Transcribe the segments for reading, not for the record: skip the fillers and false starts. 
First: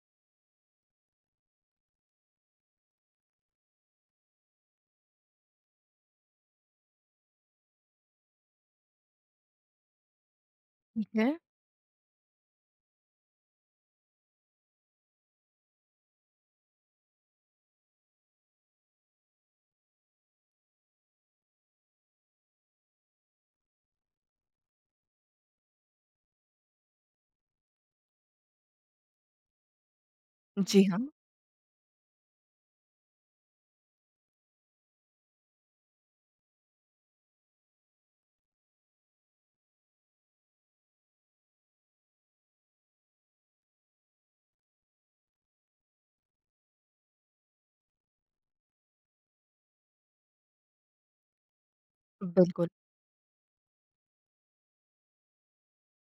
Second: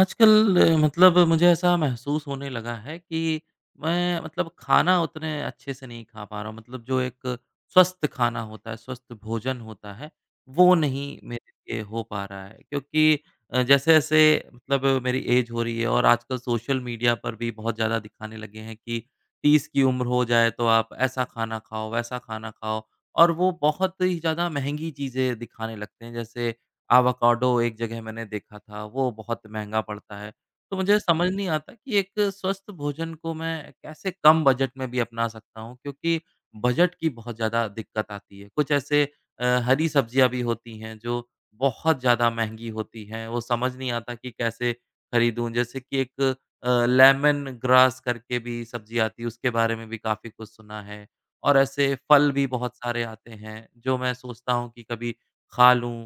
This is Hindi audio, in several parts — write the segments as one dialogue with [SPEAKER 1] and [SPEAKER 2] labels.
[SPEAKER 1] आजकल मतलब मुझे ऐसा महसूस होने लगा है कि मैं मतलब खाना उतने अच्छे से नहीं खा पा रहा हूँ। मतलब जो एक स्वस्थ खाना होता है, स्वस्थ भोजन होता है, वो नहीं
[SPEAKER 2] ठीक है।
[SPEAKER 1] मेरे लिए हो पा रहा है। क्योंकि जैसे-जैसे मतलब मेरी ऐज हो रही है, और आजकल सोशल मीडिया पर भी बहुत ज़्यादा दिखाने लगे हैं कि 30 की उम्र हो जाए तो आप ऐसा खाना खाओ, वैसा खाना खाओ, और वो बहुत ही ज़्यादा महँगी चीज़ें दिखाने लगते हैं। जैसे एवोकाडो, एक जगह मैंने देखा था, वो बहुत महँगा पड़ता है। तो
[SPEAKER 2] जी
[SPEAKER 1] मुझे
[SPEAKER 2] हाँ,
[SPEAKER 1] समझ नहीं आता कि एक स्वस्थ भोजन को मैं कैसे कम बजट में भी अपना सकता हूँ, क्योंकि बजट की बहुत ज़्यादा दिक्कत आती है। कुछ ऐसे हरी सब्जियाँ भी होती हैं जो बहुत ज़्यादा महँगी होती हैं, वो समझ नहीं आता कि कैसे खरीदूँ? जैसे कि एक लेमन ग्रास करके भी सब्ज़ी आती है, उसके बारे में भी काफ़ी कुछ सुना है। और ऐसे फल भी
[SPEAKER 2] बिल्कुल,
[SPEAKER 1] बहुत सारे आते हैं, जो मैं सोचता हूँ कि कभी खा लूँ,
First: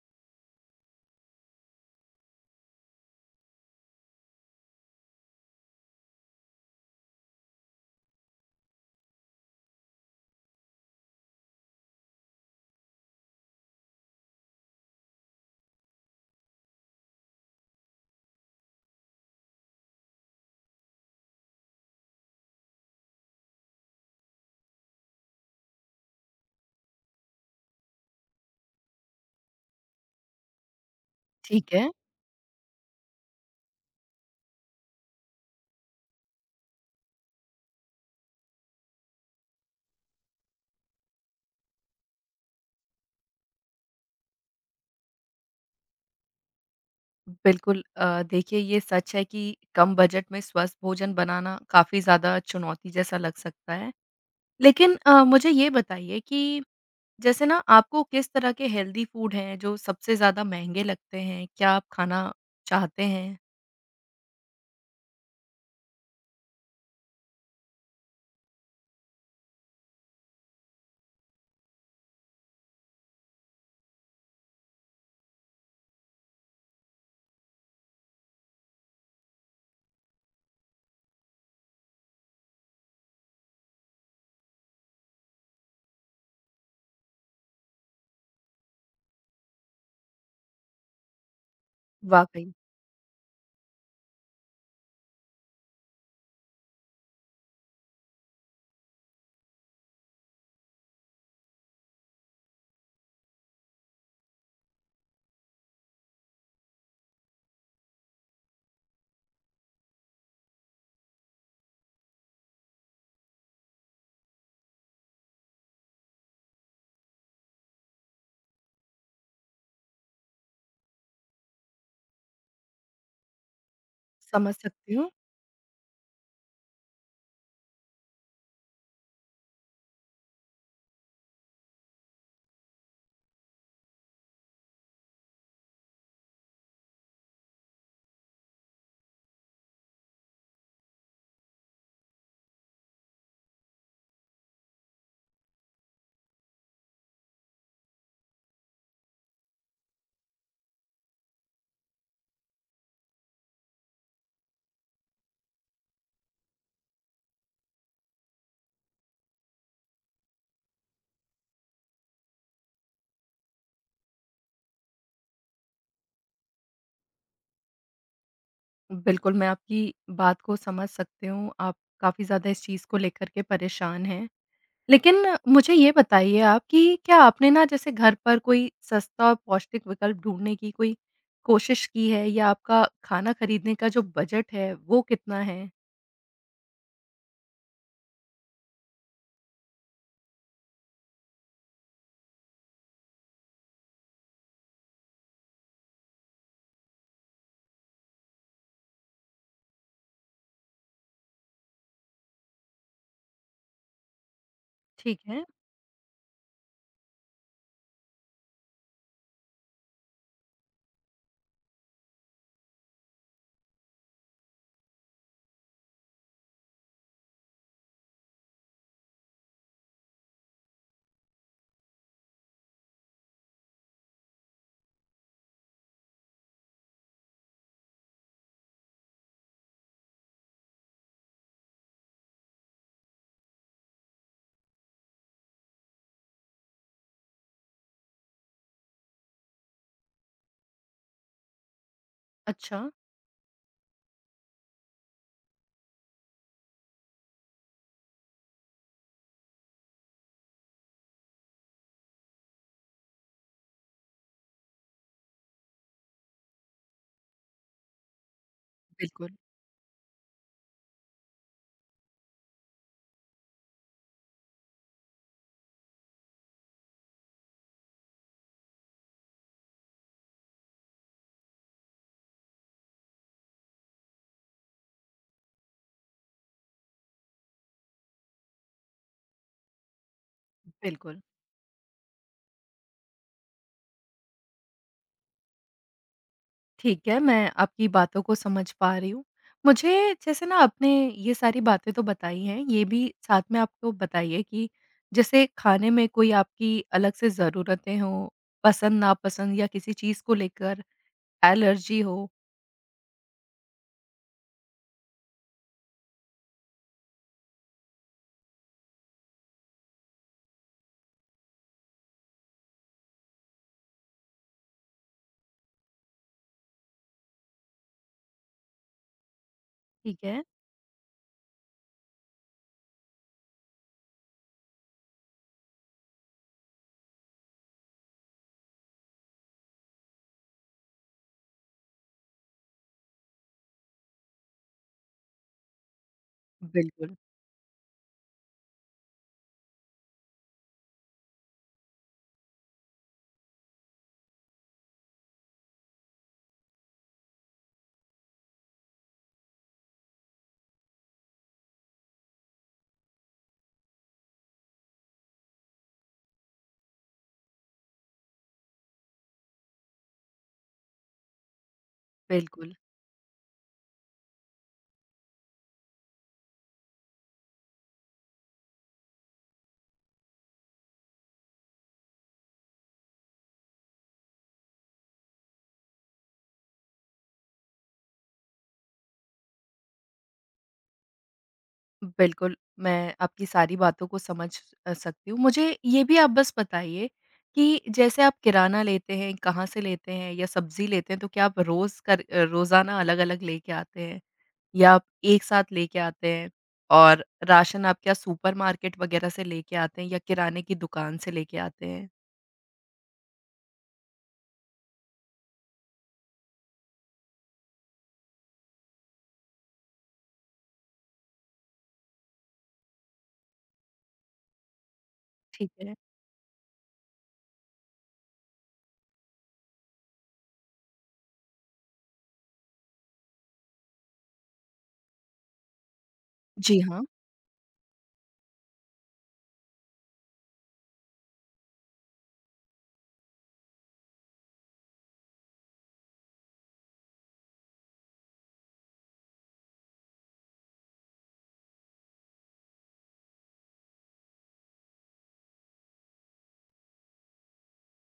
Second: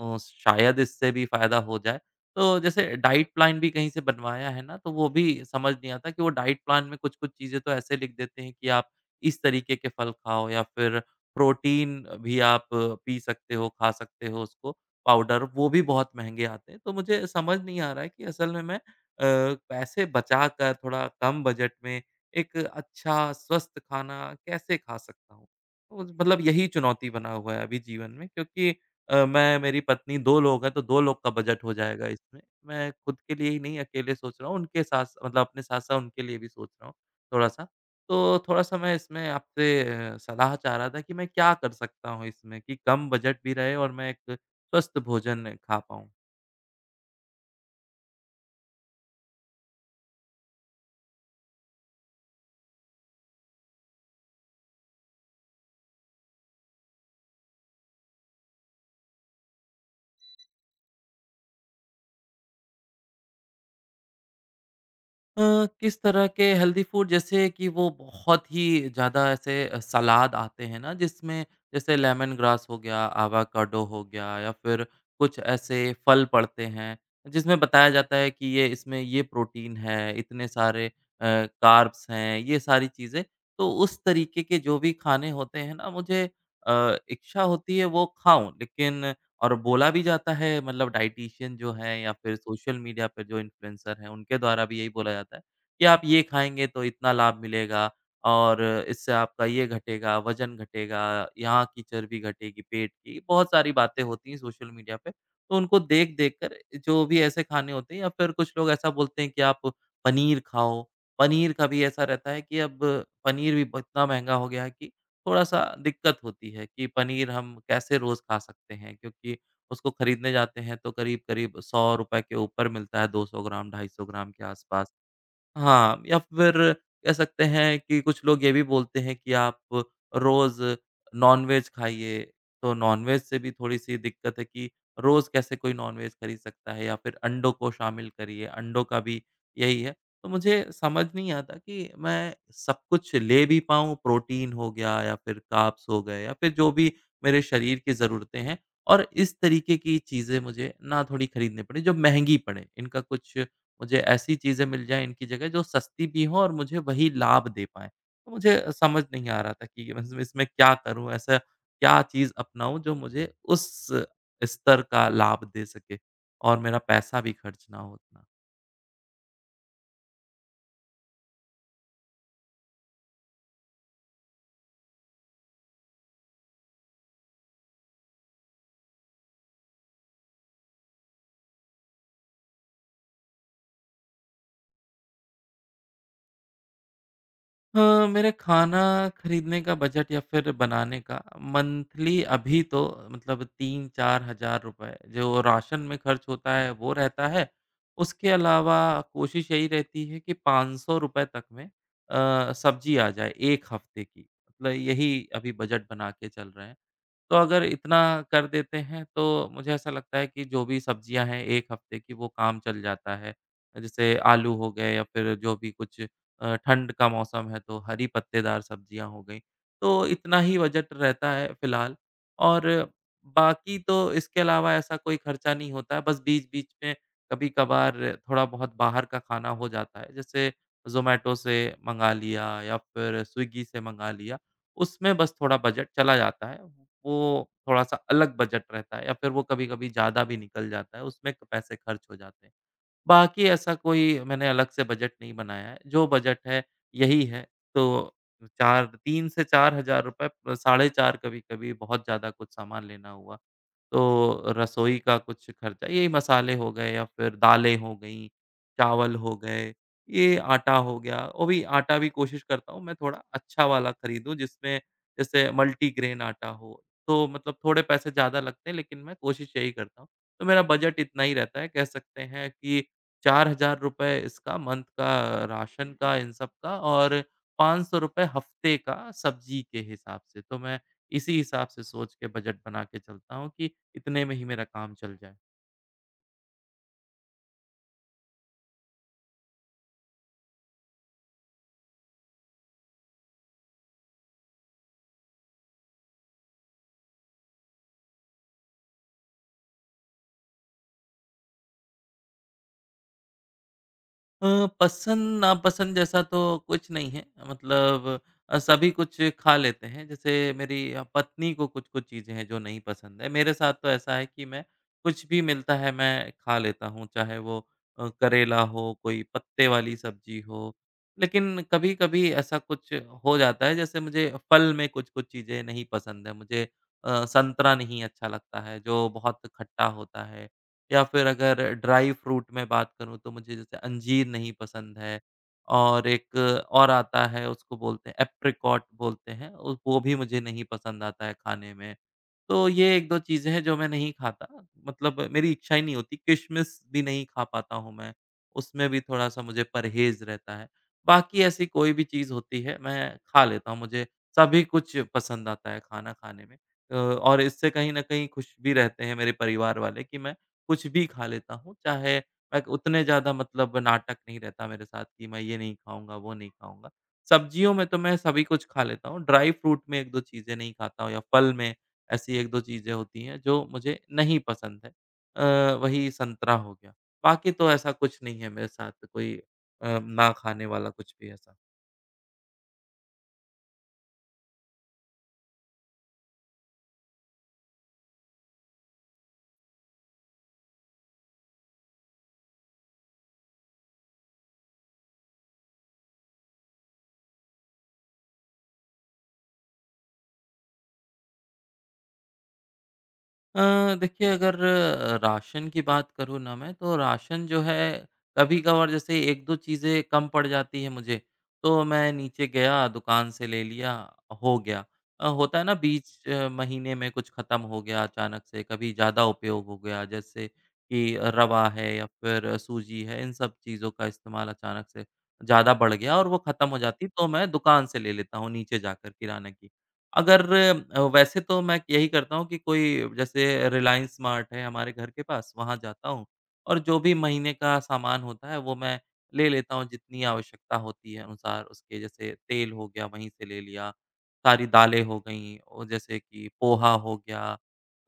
[SPEAKER 1] शायद इससे भी फ़ायदा हो जाए। तो जैसे डाइट प्लान भी कहीं से बनवाया है ना, तो वो भी समझ नहीं आता। कि वो डाइट प्लान में कुछ-कुछ चीज़ें तो ऐसे लिख देते हैं कि आप इस तरीके के फल खाओ, या फिर प्रोटीन भी आप पी सकते हो, खा सकते हो उसको पाउडर, वो भी बहुत महँगे आते हैं। तो मुझे समझ नहीं आ रहा है कि असल में मैं अ, पैसे बचाकर थोड़ा कम बजट में एक अच्छा स्वस्थ खाना कैसे खा सकता हूँ? तो मतलब यही चुनौती बना हुआ है अभी जीवन में, क्योंकि मैं, मेरी पत्नी, 2 लोग हैं, तो 2 लोग का बजट हो
[SPEAKER 2] ठीक है।
[SPEAKER 1] जाएगा इसमें। मैं खुद के लिए ही नहीं अकेले सोच रहा हूँ, उनके साथ मतलब अपने साथ-साथ उनके लिए भी सोच रहा हूँ थोड़ा-सा। तो थोड़ा-सा मैं इसमें आपसे सलाह चाह रहा था कि मैं क्या कर सकता हूँ इसमें कि कम बजट भी रहे और मैं एक स्वस्थ भोजन खा पाऊँ?
[SPEAKER 2] बिल्कुल देखिए ये सच है कि कम बजट में स्वस्थ भोजन बनाना काफ़ी ज़्यादा चुनौती जैसा लग सकता है। लेकिन मुझे ये बताइए कि जैसे ना आपको किस तरह के हेल्दी फूड हैं जो सबसे ज़्यादा महँगे लगते हैं? क्या आप खाना चाहते हैं?
[SPEAKER 1] अ, किस तरह के हेल्दी फूड, जैसे कि वो बहुत ही ज़्यादा ऐसे सलाद आते हैं ना, जिसमें जैसे लेमन ग्रास हो गया, आवाकाडो हो गया, या फिर कुछ ऐसे फल पड़ते हैं, जिसमें बताया जाता है कि ये इसमें ये प्रोटीन है, इतने सारे कार्ब्स हैं, ये सारी चीज़ें। तो उस तरीके के जो भी खाने होते हैं ना, मुझे इच्छा होती है वो खाऊँ, लेकिन और बोला भी जाता है, मतलब डायटीशियन जो हैं, या फिर
[SPEAKER 2] वाक़ई,
[SPEAKER 1] सोशल मीडिया पे जो इन्फ्लुएंसर हैं, उनके द्वारा भी यही बोला जाता है कि आप ये खाएँगे तो इतना लाभ मिलेगा, और इससे आपका ये घटेगा, वज़न घटेगा, यहाँ की चर्बी घटेगी पेट की। बहुत सारी बातें होती हैं सोशल मीडिया पे, तो उनको देख-देख कर जो भी ऐसे खाने होते हैं, या फिर कुछ लोग ऐसा बोलते हैं कि आप पनीर खाओ। पनीर का भी ऐसा रहता है कि अब पनीर भी ब इतना महँगा हो गया है कि थोड़ा-सा दिक्कत होती है कि पनीर हम कैसे रोज़ खा सकते हैं, क्योंकि उसको खरीदने जाते हैं तो करीब-करीब ₹100 के ऊपर मिलता है, 200 ग्राम, 250 ग्राम के
[SPEAKER 2] समझ
[SPEAKER 1] आसपास।
[SPEAKER 2] सकती हूँ।
[SPEAKER 1] हाँ, या फिर कह सकते हैं कि कुछ लोग ये भी बोलते हैं कि आप रोज़ नॉन-वेज खाइए, तो नॉन-वेज से भी थोड़ी-सी दिक्कत है कि रोज़ कैसे कोई नॉन-वेज खरीद सकता है, या फिर अंडों को शामिल करिए, अंडों का भी यही है। तो मुझे समझ नहीं आता कि मैं सब कुछ ले भी पाऊँ, प्रोटीन हो गया या फिर कार्ब्स हो गए, या फिर जो भी मेरे शरीर की ज़रूरतें हैं, और इस तरीके की चीज़ें मुझे ना थोड़ी खरीदनी पड़े जो महँगी पड़े, इनका कुछ मुझे ऐसी चीज़ें मिल जाएँ इनकी जगह जो सस्ती भी हों और मुझे वही लाभ दे पाएँ। तो मुझे समझ नहीं आ रहा था कि ये मतलब इसमें क्या करूँ? ऐसा क्या चीज़ अपनाऊँ जो मुझे उस स्तर का लाभ दे सके, और मेरा पैसा भी खर्च ना हो उतना?
[SPEAKER 2] बिल्कुल, मैं आपकी बात को समझ सकती हूँ। आप काफ़ी ज़्यादा इस चीज़ को लेकर के परेशान हैं। लेकिन मुझे ये बताइए आप कि क्या आपने ना जैसे घर पर कोई सस्ता और पौष्टिक विकल्प ढूँढने की कोई कोशिश की है या आपका खाना खरीदने का जो बजट है वो कितना है?
[SPEAKER 1] हाँ, मेरा खाना खरीदने का बजट या फिर बनाने का, मंथली अभी तो मतलब 3-4 हज़ार रुपए जो राशन में खर्च होता है वो रहता है। उसके अलावा कोशिश यही रहती है कि ₹500 तक में सब्जी आ जाए 1 हफ्ते की। मतलब
[SPEAKER 2] ठीक
[SPEAKER 1] यही
[SPEAKER 2] है,
[SPEAKER 1] अभी बजट बना के चल रहे हैं। तो अगर इतना कर देते हैं तो मुझे ऐसा लगता है कि जो भी सब्जियां हैं 1 हफ्ते की, वो काम चल जाता है। जैसे आलू हो गए, या फिर जो भी कुछ ठंड का मौसम है तो हरी पत्तेदार सब्जियां हो गई। तो इतना ही बजट रहता है फिलहाल, और बाकी तो इसके अलावा ऐसा कोई खर्चा नहीं होता है। बस बीच-बीच में कभी-कभार थोड़ा बहुत बाहर का खाना हो जाता है। जैसे ज़ोमैटो से मंगा लिया, या फिर स्विगी से मंगा लिया। उसमें बस थोड़ा बजट चला जाता है। वो थोड़ा-सा अलग बजट रहता है, या फिर वो कभी-कभी ज़्यादा भी निकल जाता है, उसमें पैसे खर्च हो जाते हैं।
[SPEAKER 2] अच्छा।
[SPEAKER 1] बाकी ऐसा कोई मैंने अलग से बजट नहीं बनाया है, जो बजट है यही है। तो 4 3 से ₹4000, साढ़े 4, कभी-कभी बहुत ज़्यादा कुछ सामान लेना हुआ तो रसोई का कुछ खर्चा, यही मसाले हो गए, या फिर दालें हो गईं, चावल हो
[SPEAKER 2] बिल्कुल।
[SPEAKER 1] गए, ये आटा हो गया। वो भी आटा भी कोशिश करता हूँ मैं थोड़ा अच्छा वाला खरीदूँ, जिसमें जैसे मल्टीग्रेन आटा हो। तो मतलब थोड़े पैसे ज़्यादा लगते हैं, लेकिन मैं कोशिश यही करता हूँ। तो मेरा बजट इतना ही रहता है, कह सकते हैं कि ₹4000 इसका मंथ का राशन का इन सब का, और ₹500 हफ्ते का सब्ज़ी के हिसाब से। तो मैं
[SPEAKER 2] बिल्कुल,
[SPEAKER 1] इसी हिसाब से सोच के बजट बना के चलता हूँ कि इतने में ही मेरा काम चल जाए।
[SPEAKER 2] ठीक है, मैं आपकी बातों को समझ पा रही हूँ। मुझे जैसे ना आपने ये सारी बातें तो बताई हैं, ये भी साथ में आपको बताइए कि जैसे खाने में कोई आपकी अलग से ज़रूरतें हों, पसंद-नापसंद या किसी चीज़ को लेकर एलर्जी हो,
[SPEAKER 1] पसंद-नापसंद जैसा तो कुछ नहीं है, मतलब सभी कुछ खा लेते हैं। जैसे मेरी पत्नी को कुछ-कुछ चीज़ें हैं जो नहीं पसंद है। मेरे साथ तो ऐसा है कि मैं कुछ भी मिलता है मैं खा लेता हूँ, चाहे वो करेला हो, कोई पत्ते वाली
[SPEAKER 2] ठीक
[SPEAKER 1] सब्ज़ी
[SPEAKER 2] है?
[SPEAKER 1] हो। लेकिन कभी-कभी ऐसा कुछ हो जाता है, जैसे मुझे फल में कुछ-कुछ चीज़ें नहीं पसंद है। मुझे संतरा नहीं अच्छा लगता है, जो बहुत खट्टा होता है। या फिर अगर ड्राई फ्रूट में बात करूँ, तो मुझे जैसे अंजीर नहीं पसंद है, और एक और
[SPEAKER 2] बिल्कुल,
[SPEAKER 1] आता है, उसको बोलते हैं एप्रिकॉट बोलते हैं, उस वो भी मुझे नहीं पसंद आता है खाने में। तो ये 1-2 चीज़ें हैं जो मैं नहीं खाता, मतलब मेरी इच्छा ही नहीं होती, किशमिश भी नहीं खा पाता हूँ मैं, उसमें भी थोड़ा-सा मुझे परहेज़ रहता है। बाकी ऐसी कोई भी चीज़ होती है मैं खा लेता हूँ, मुझे सभी कुछ पसंद आता है खाना खाने में। और इससे कहीं न कहीं खुश भी रहते हैं मेरे परिवार वाले कि मैं कुछ भी खा लेता हूँ, चाहे मैं
[SPEAKER 2] बिल्कुल,
[SPEAKER 1] उतने ज़्यादा मतलब नाटक नहीं रहता मेरे साथ कि मैं ये नहीं खाऊँगा, वो नहीं खाऊँगा। सब्जियों में तो मैं सभी कुछ खा लेता हूँ, ड्राई फ्रूट में 1-2 चीज़ें नहीं खाता हूँ, या फल में ऐसी 1-2 चीज़ें होती हैं जो मुझे नहीं पसंद है। वही संतरा हो गया, बाकी तो ऐसा कुछ नहीं है मेरे साथ कोई ना खाने वाला कुछ भी ऐसा।
[SPEAKER 2] बिल्कुल, मैं आपकी सारी बातों को समझ सकती हूँ। मुझे ये भी आप बस बताइए कि जैसे आप किराना लेते हैं, कहाँ से लेते हैं या सब्ज़ी लेते हैं, तो क्या आप रोज़ रोज़ाना अलग-अलग लेके आते हैं या आप एक साथ लेके आते हैं? और राशन आप क्या सुपरमार्केट वग़ैरह से लेके आते हैं या किराने की दुकान से लेके आते हैं?
[SPEAKER 1] देखिए अगर राशन की बात करूँ ना मैं, तो राशन जो है, कभी-कभार जैसे 1-2 चीज़ें कम पड़ जाती हैं मुझे, तो मैं नीचे गया दुकान से ले लिया, हो गया। होता है
[SPEAKER 2] ठीक
[SPEAKER 1] ना,
[SPEAKER 2] है।
[SPEAKER 1] बीच महीने में कुछ ख़त्म हो गया अचानक से, कभी ज़्यादा उपयोग हो गया, जैसे कि रवा है या फिर सूजी है, इन सब चीज़ों का इस्तेमाल अचानक से ज़्यादा बढ़ गया और वो ख़त्म हो
[SPEAKER 2] जी हाँ,
[SPEAKER 1] जाती है, तो मैं दुकान से ले लेता हूँ नीचे जाकर किराने की। अगर वैसे तो मैं यही करता हूँ कि कोई जैसे रिलायंस मार्ट है हमारे घर के पास, वहाँ जाता हूँ और जो भी महीने का सामान होता है वो मैं ले लेता हूँ जितनी आवश्यकता होती है अनुसार उसके। जैसे तेल हो गया वहीं से ले लिया, सारी दालें हो गईं, और जैसे कि पोहा हो गया,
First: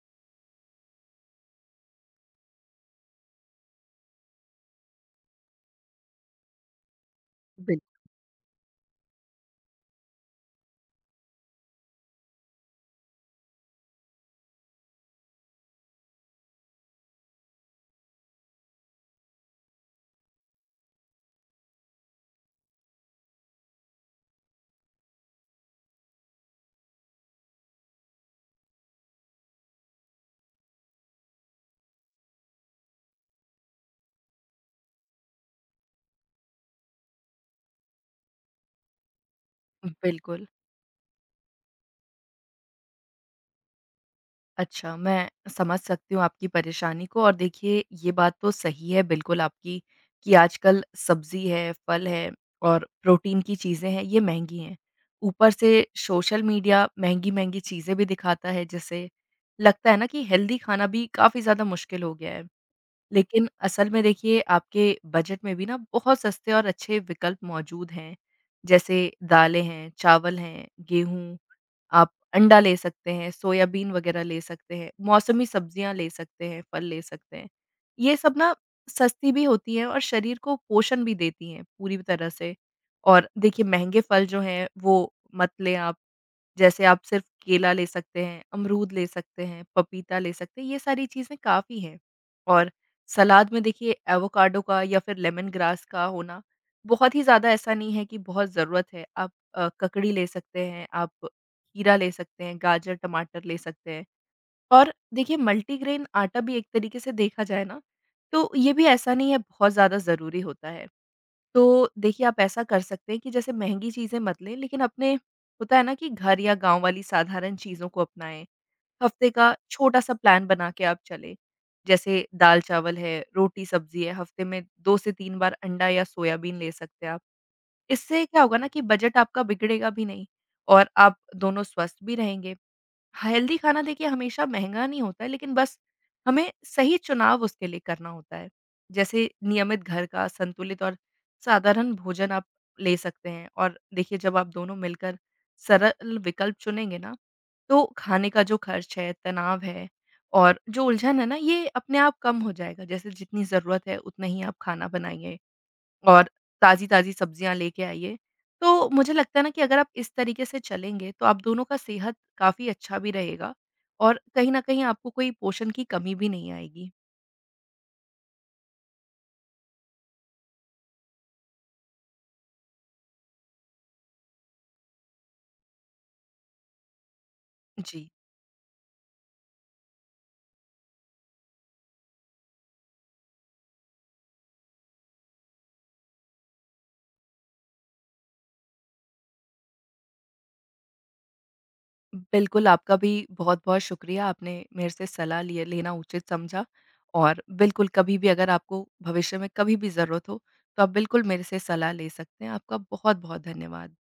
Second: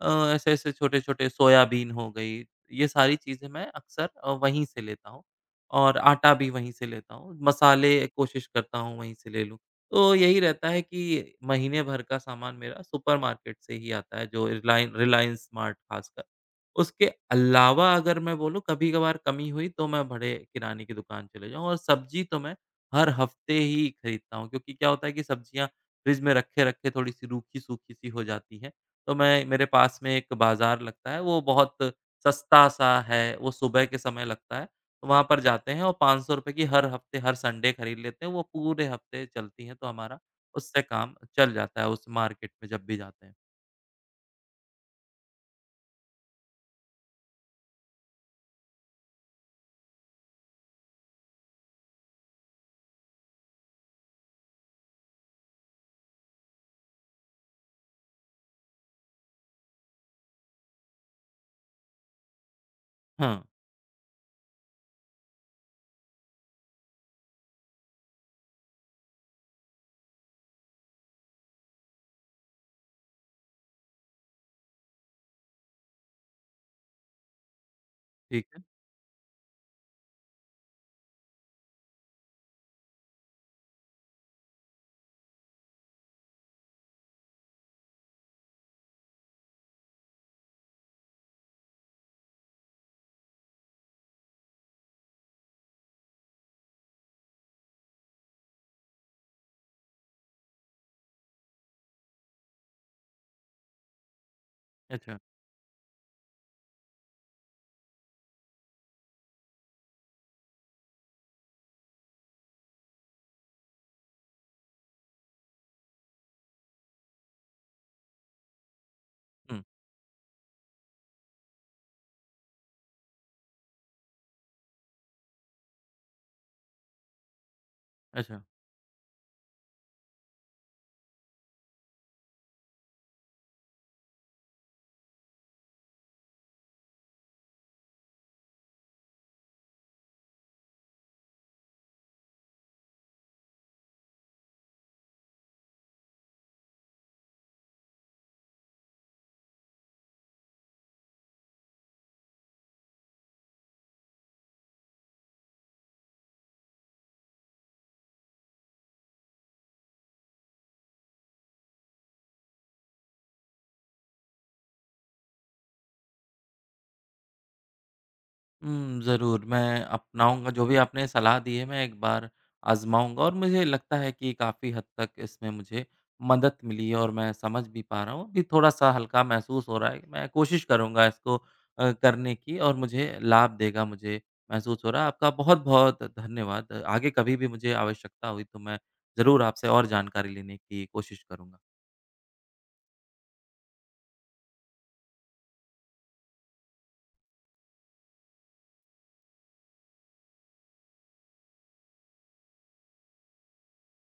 [SPEAKER 1] अ, ऐसे-ऐसे छोटे-छोटे सोयाबीन हो गई, ये सारी चीज़ें मैं अक्सर वहीं से लेता हूँ, और आटा भी वहीं से लेता हूँ।
[SPEAKER 2] बिल
[SPEAKER 1] मसाले कोशिश करता हूँ वहीं से ले लूँ। तो यही रहता है कि महीने भर का सामान मेरा सुपरमार्केट से ही आता है, जो रिलायंस स्मार्ट ख़ासकर। उसके अलावा अगर मैं बोलूँ कभी-कभार कमी हुई तो मैं बड़े किराने की दुकान चले जाऊँ, और सब्ज़ी तो मैं हर हफ़्ते ही खरीदता हूँ, क्योंकि क्या होता है कि सब्ज़ियाँ फ्रिज में रखे-रखे थोड़ी-सी रूखी-सूखी सी रूखी सूखी सी हो जाती हैं। तो मैं, मेरे पास में एक बाज़ार लगता है, वो बहुत सस्ता-सा है, वो सुबह के समय लगता है। वहाँ पर जाते हैं और ₹500 की हर हफ्ते, हर संडे खरीद लेते हैं, वो पूरे हफ्ते चलती हैं, तो हमारा
[SPEAKER 2] बिल्कुल।
[SPEAKER 1] उससे काम चल जाता है उस मार्केट में जब भी जाते हैं।
[SPEAKER 2] अच्छा, मैं समझ सकती हूँ आपकी परेशानी को और देखिए ये बात तो सही है बिल्कुल आपकी कि आजकल सब्ज़ी है, फल है और प्रोटीन की चीज़ें हैं, ये महँगी हैं। ऊपर से सोशल मीडिया महँगी-महँगी चीज़ें भी दिखाता है जिससे लगता है ना कि हेल्दी खाना भी काफ़ी ज़्यादा मुश्किल हो गया है।
[SPEAKER 1] हाँ,
[SPEAKER 2] लेकिन असल में देखिए आपके बजट में भी ना बहुत सस्ते और अच्छे विकल्प मौजूद हैं। जैसे दालें हैं, चावल हैं, गेहूँ आप अंडा ले सकते हैं, सोयाबीन वगैरह ले सकते हैं, मौसमी सब्जियाँ ले सकते हैं, फल ले सकते हैं। ये सब
[SPEAKER 1] ठीक
[SPEAKER 2] ना
[SPEAKER 1] है।
[SPEAKER 2] सस्ती भी होती हैं और शरीर को पोषण भी देती हैं पूरी तरह से। और देखिए महँगे फल जो हैं वो मत लें आप जैसे आप सिर्फ़ केला ले सकते हैं, अमरूद ले सकते हैं, पपीता ले सकते हैं, ये सारी चीज़ें काफ़ी हैं। और सलाद में देखिए एवोकाडो का या फिर लेमन ग्रास का होना बहुत ही ज़्यादा ऐसा नहीं है कि बहुत ज़रूरत है। आप ककड़ी ले सकते हैं, आप खीरा ले सकते हैं, गाजर, टमाटर ले सकते हैं। और
[SPEAKER 1] अच्छा।
[SPEAKER 2] देखिए मल्टीग्रेन आटा भी एक तरीके से देखा जाए ना, तो ये भी ऐसा नहीं है बहुत ज़्यादा ज़रूरी होता है। तो देखिए आप ऐसा कर सकते हैं कि जैसे महँगी चीज़ें मत लें, लेकिन अपने होता है ना कि घर या गाँव वाली साधारण चीज़ों को अपनाएँ। हफ़्ते का
[SPEAKER 1] हुँ,
[SPEAKER 2] छोटा-सा प्लान बना के आप चलें। जैसे दाल-चावल है, रोटी-सब्ज़ी है, हफ़्ते में 2 से 3 बार अंडा या सोयाबीन ले सकते हैं आप। इससे
[SPEAKER 1] अच्छा।
[SPEAKER 2] क्या होगा ना कि बजट आपका बिगड़ेगा भी नहीं और आप दोनों स्वस्थ भी रहेंगे। हेल्दी खाना देखिए हमेशा महंगा नहीं होता है, लेकिन बस हमें सही चुनाव उसके लिए करना होता है। जैसे नियमित घर का संतुलित और साधारण भोजन आप ले सकते हैं और देखिए जब आप दोनों मिलकर सरल विकल्प चुनेंगे ना, तो खाने का जो खर्च है, तनाव है और जो उलझन है ना, ये अपने आप कम हो जाएगा। जैसे जितनी ज़रूरत है उतना ही आप खाना बनाइए। और ताज़ी-ताज़ी सब्जियाँ लेके आइए। तो मुझे लगता है ना कि अगर आप इस तरीके से चलेंगे तो आप दोनों का सेहत काफ़ी अच्छा भी रहेगा और कहीं न कहीं आपको कोई पोषण की कमी भी नहीं आएगी।
[SPEAKER 1] ज़रूर मैं अपनाऊँगा जो भी आपने सलाह दी है, मैं एक बार आज़माऊँगा, और मुझे लगता है कि काफ़ी हद तक इसमें मुझे मदद मिली है, और मैं समझ भी पा
[SPEAKER 2] जी।
[SPEAKER 1] रहा हूँ। अभी थोड़ा-सा हल्का महसूस हो रहा है, मैं कोशिश करूँगा इसको करने की, और मुझे लाभ देगा मुझे महसूस हो रहा है। आपका बहुत-बहुत धन्यवाद। आगे कभी भी मुझे आवश्यकता हुई तो मैं ज़रूर आपसे और जानकारी लेने की कोशिश करूँगा।
[SPEAKER 2] बिल्कुल, आपका भी बहुत-बहुत शुक्रिया। आपने मेरे से सलाह लिए लेना उचित समझा और बिल्कुल कभी भी अगर आपको भविष्य में कभी भी ज़रूरत हो, तो आप बिल्कुल मेरे से सलाह ले सकते हैं। आपका बहुत-बहुत धन्यवाद।